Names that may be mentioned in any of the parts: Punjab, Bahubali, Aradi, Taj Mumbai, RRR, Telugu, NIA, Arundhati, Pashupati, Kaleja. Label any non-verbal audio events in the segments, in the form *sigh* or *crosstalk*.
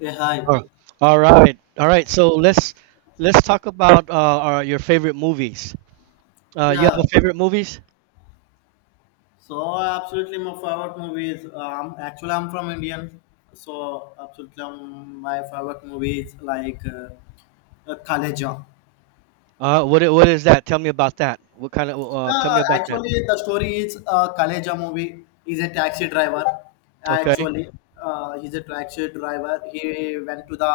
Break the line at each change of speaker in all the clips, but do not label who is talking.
Yeah, hi.
All right. All right. All right. So let's talk about your favorite movies. You have
Yeah,
a favorite movies?
so absolutely my favorite movie is actually I'm from Indian, so absolutely my favorite movie is like Kaleja.
What is that? Tell me about that. What kind of tell
Uh,
me about that.
actually, the story is Kaleja movie. He's a taxi driver.
Okay.
Actually, he's a taxi driver. He went to the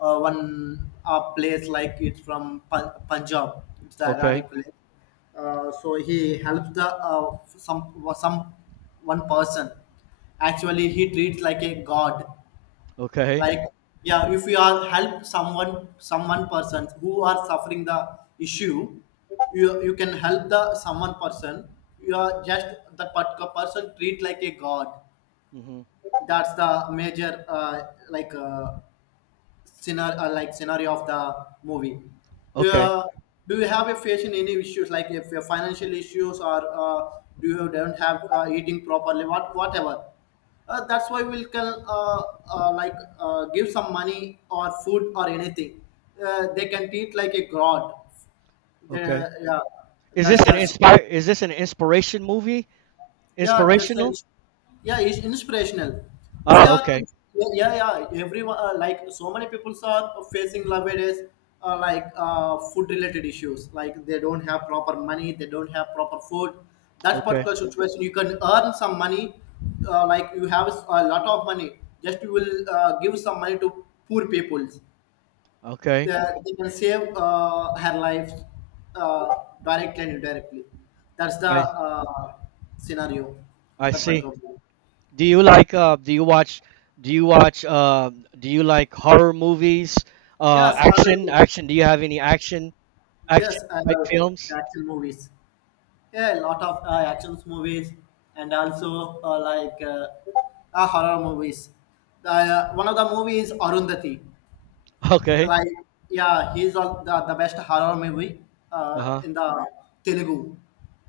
one place like it's from Punjab. It's the
Okay.
Aradi place. So he helps the some one person. Actually, he treats like a god.
Okay.
Like, yeah, if we are help someone person who are suffering the issue, you can help the someone person. You are just that particular person treat like a god.
Hmm.
That's the major like scenario like scenario of the movie.
Okay.
Uh, do you have a facing any issues like if your financial issues or do you don't have eating properly whatever that's why we can like give some money or food or anything. They can treat like a god. They,
Okay.
yeah. That's the,
Is this an inspiration movie?
yeah, that's a,
Inspirational?
yeah, it's inspirational. If you
Ah,
are
okay.
if, yeah, yeah, yeah, everyone like so many people are facing nowadays like food related issues like they don't have proper money, they don't have proper food. That
Okay.
particular situation you can earn some money. Like you have a lot of money, just you will give some money to poor people.
Okay.
They can save her life uh, directly and indirectly. That's the
I
scenario,
I
the
see.
patrol.
Do you like do you watch uh do you like horror movies?
Yes, I like it.
Action. Do you have any action?
Yes,
Action
I
type
love
films? *laughs*
action movies. Yeah, a lot of action movies and also like horror movies. One of the movies is Arundhati.
Okay.
Like, yeah, he's on the best horror movie
Uh-huh.
in the Telugu.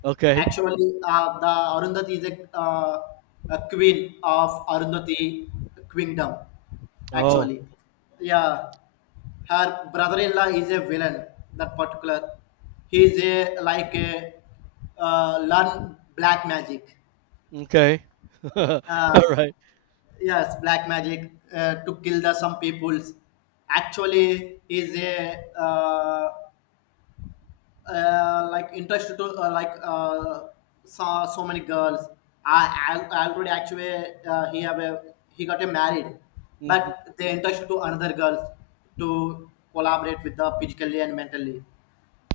Okay.
Actually, the Arundhati is a queen of Arundhati kingdom.
Oh,
Actually, yeah, her brother-in-law is a villain. That particular, he is a like a learn black magic.
okay. *laughs* All
Uh,
right.
yes, black magic to kill the some peoples. Actually, is a like interested to like so many girls. I already actually he got a married,
Mhm.
but they interested to another girls to collaborate with the physically and mentally.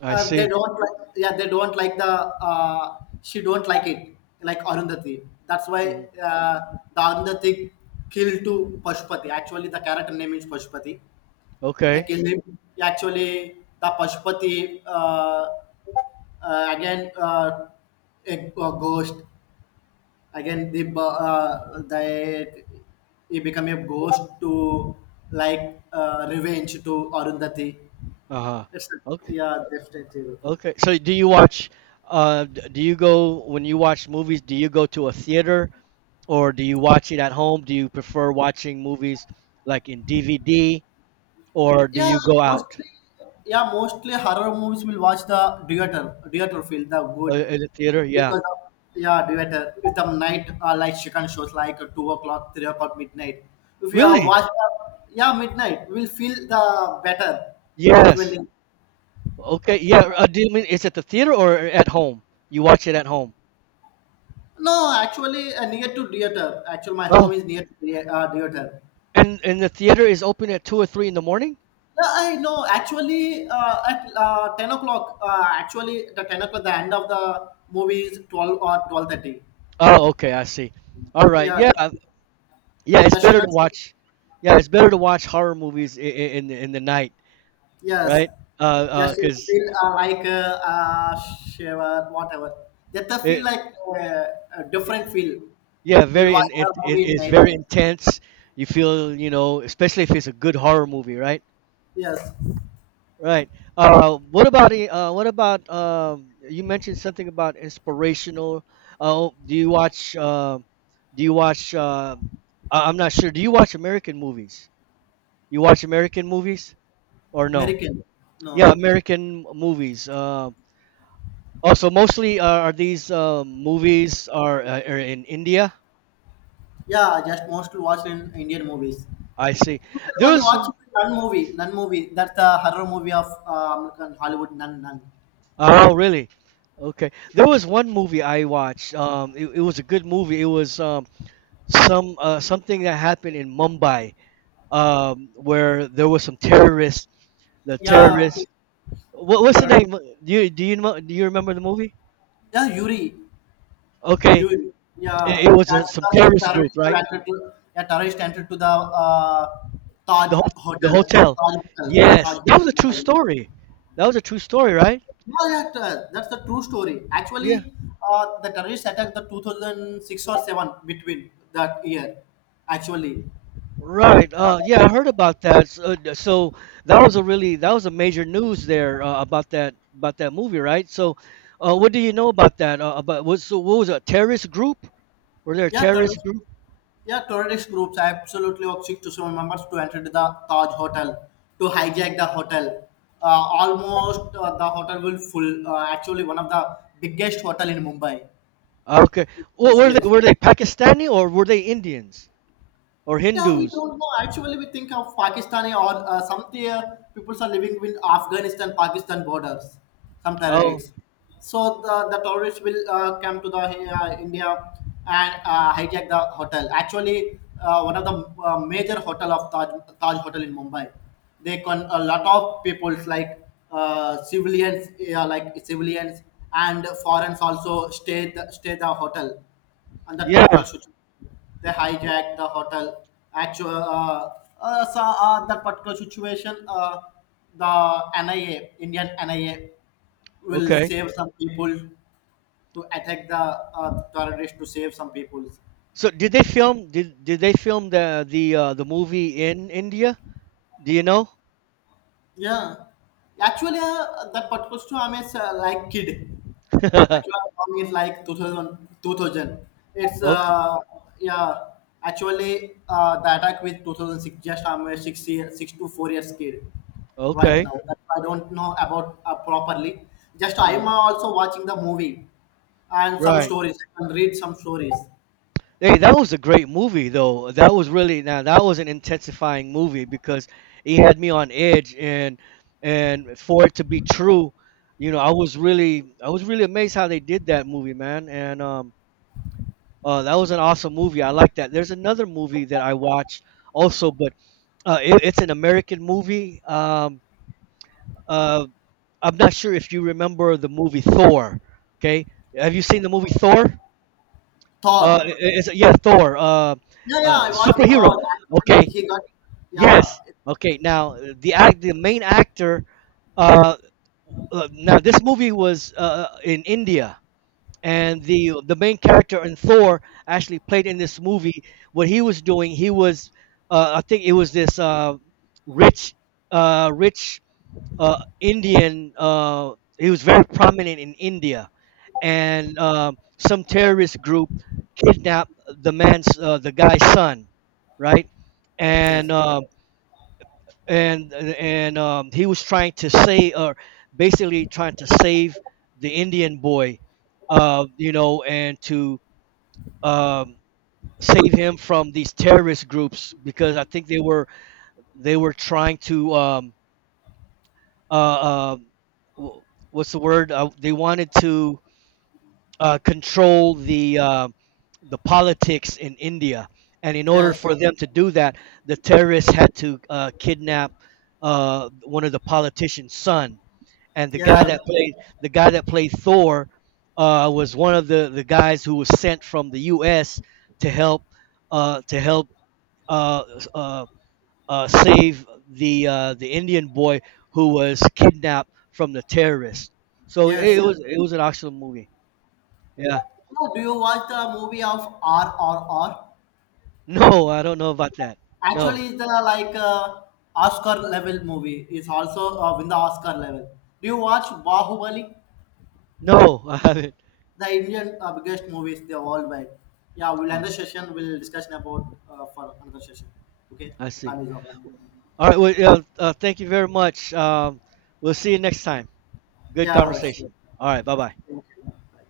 I
They
see.
don't like, yeah, they don't like the she don't like it like Arundhati. That's why
Mhm.
the Arundhati killed to Pashupati. Actually, the character name is Pashupati. They
Okay.
killed him. Actually, the Pashupati. Again a ghost, again the bu- they he become a ghost to like revenge to Arundhati.
Uh-huh.
It's a,
Okay.
yeah, definitely.
Okay. So do you watch do you go when you watch movies, do you go to a theater or do you watch it at home? Do you prefer watching movies like in DVD or do
Yeah,
you go out
mostly, yeah, mostly horror movies will watch the theater. Theater feel the good
in the theater? Yeah.
because of, yeah, theater with the night like second shows like 2 o'clock 3 o'clock midnight. If you are
Really?
watch the, Yeah, midnight will feel the better
Yes.
actually.
Okay. Yeah. Do you mean is it the theater or at home? You watch it at home?
No, actually, near to theater. Actually, my home is near to theater.
And the theater is open at two or three in the morning?
No, I know. Actually, at 10 o'clock. Actually, the 10 o'clock. The end of the movie is 12 or 12:30.
Oh, okay, I see. All right,
Yeah,
yeah,
the,
yeah. It's
the
better
second
to
show.
watch. Yeah, it's better to watch horror movies in in the night,
Yes,
right?
just it
Because
feel like shiver, whatever. That the feel
it,
like a
it-
different feel.
yeah,
We'll watch
it
the
it
movie in
is
night
very
time.
intense. You feel you know, especially if it's a good horror movie, right?
Yes,
Right. What about what about um? You mentioned something about inspirational. Oh, do you watch um? Do you watch uh? I'm not sure. Do you watch American movies? You watch American movies or no?
American. No,
Yeah,
no.
American movies. Also, mostly are these movies are in India.
Yeah, I just mostly watch in Indian movies.
I see. There
Everyone
was
watch Nun movie. Nun movie. That's the horror movie of American Hollywood. Nun, Nun.
oh really? Okay, there was one movie I watched. It was a good movie. It was some something that happened in Mumbai, where there was some terrorists. The
Yeah. Okay.
terrorists. What's the
Terror-
name? Do you know, do you remember the movie?
Yeah, Yuri.
Okay,
Yuri.
it,
Yeah.
it was
That's
some
the
terrorist group,
terrorist who
right?
entered to, yeah, terrorist entered to the uh, Taj
The ho- the
Hotel.
hotel.
Taj Hotel. Yeah,
Yes,
Taj
that was a true
Mumbai.
story. That was a true story, right?
Yeah, yeah, that's the true story.
Yeah.
Actually, the terrorist attacked the 2006 or 7 between that year. Actually,
Right. Yeah,
uh,
I heard about that. So, so that was a really that was a major news there about that movie, right? So, what do you know about that? About was so what was it, a terrorist group? Were there a
yeah,
terrorist
terrorist.
group?
Yeah, terrorist groups absolutely took to some members to enter the Taj Hotel, to hijack the hotel. Uh, Almost the hotel will full. Actually, one of the biggest hotel in Mumbai.
Ah, okay.
It
Well,
was this.
were they Pakistani or were they Indians or
Yeah, we
Hindus?
don't know. Actually, we think of Pakistani or some people are living with Afghanistan Pakistan borders, some
Oh,
terrorists. So the terrorists will come to the India and hijack the hotel. Actually, one of the major hotel of Taj, Taj Hotel in Mumbai. They con a lot of peoples like civilians, yeah, like civilians and foreigners also stay the hotel and that particular
yeah.
shooting. They hijacked the hotel. Actual, so, that particular situation, the NIA, Indian NIA, will
Okay.
save some people to attack the terrorists to save some people.
So did they film the movie in India? Do you know?
Yeah, actually, that particular story I'm like kid.
*laughs*
Actual song is like 2000, 2000. It's
Okay,
yeah, actually, the attack with 2006, just I'm a 6 to 4 years kid right
okay.
now that I don't know about properly. Just I'm
Mm,
also watching the movie and some
right.
stories I can read some stories.
Hey, that was a great movie though. That was really now that was an intensifying movie because it had me on edge and for it to be true, you know, I was really amazed how they did that movie, man. And that was an awesome movie. I like that. There's another movie that I watched also, but it's an American movie. Uh I'm not sure if you remember the movie Thor, okay? Have you seen the movie Thor?
Thor.
It's yeah, Thor.
Yeah, yeah, I watched the
Superhero.
Thor.
Okay.
Actually he got, yeah,
Yes. Okay. Now the main actor. Uh, now this movie was in India, and the main character in Thor actually played in this movie. What he was doing, he was, I think it was this rich, rich Indian. He was very prominent in India and some terrorist group kidnapped the man's the guy's son, right? And
yes,
and he was trying to say or basically trying to save the Indian boy, you know, and to um, save him from these terrorist groups because I think they were trying to uh, uh, wh- what's the word? They wanted to control the politics in India, and in order
yes,
for them to do that, the terrorists had to kidnap one of the politicians' son, and
yeah,
the guy that played Thor was one of the guys who was sent from the U.S. to help to help uh, uh, save the Indian boy who was kidnapped from the terrorists. So
yes.
it was an awesome movie. Yeah.
No, do you watch the movie of RRR?
No, I don't know about that. No,
Actually, it's the like Oscar level movie. It's also in the Oscar level. Do you watch Bahubali?
no, I haven't.
The Indian biggest movies they worldwide. Yeah, we'll
Oh,
end the session. We'll discussion about for another session. Okay,
I
the
see.
time is up.
All right. Well, yeah, thank you very much. We'll see you next time. Good
Yeah, sure.
conversation. All right. Bye bye.
Thank you. Bye.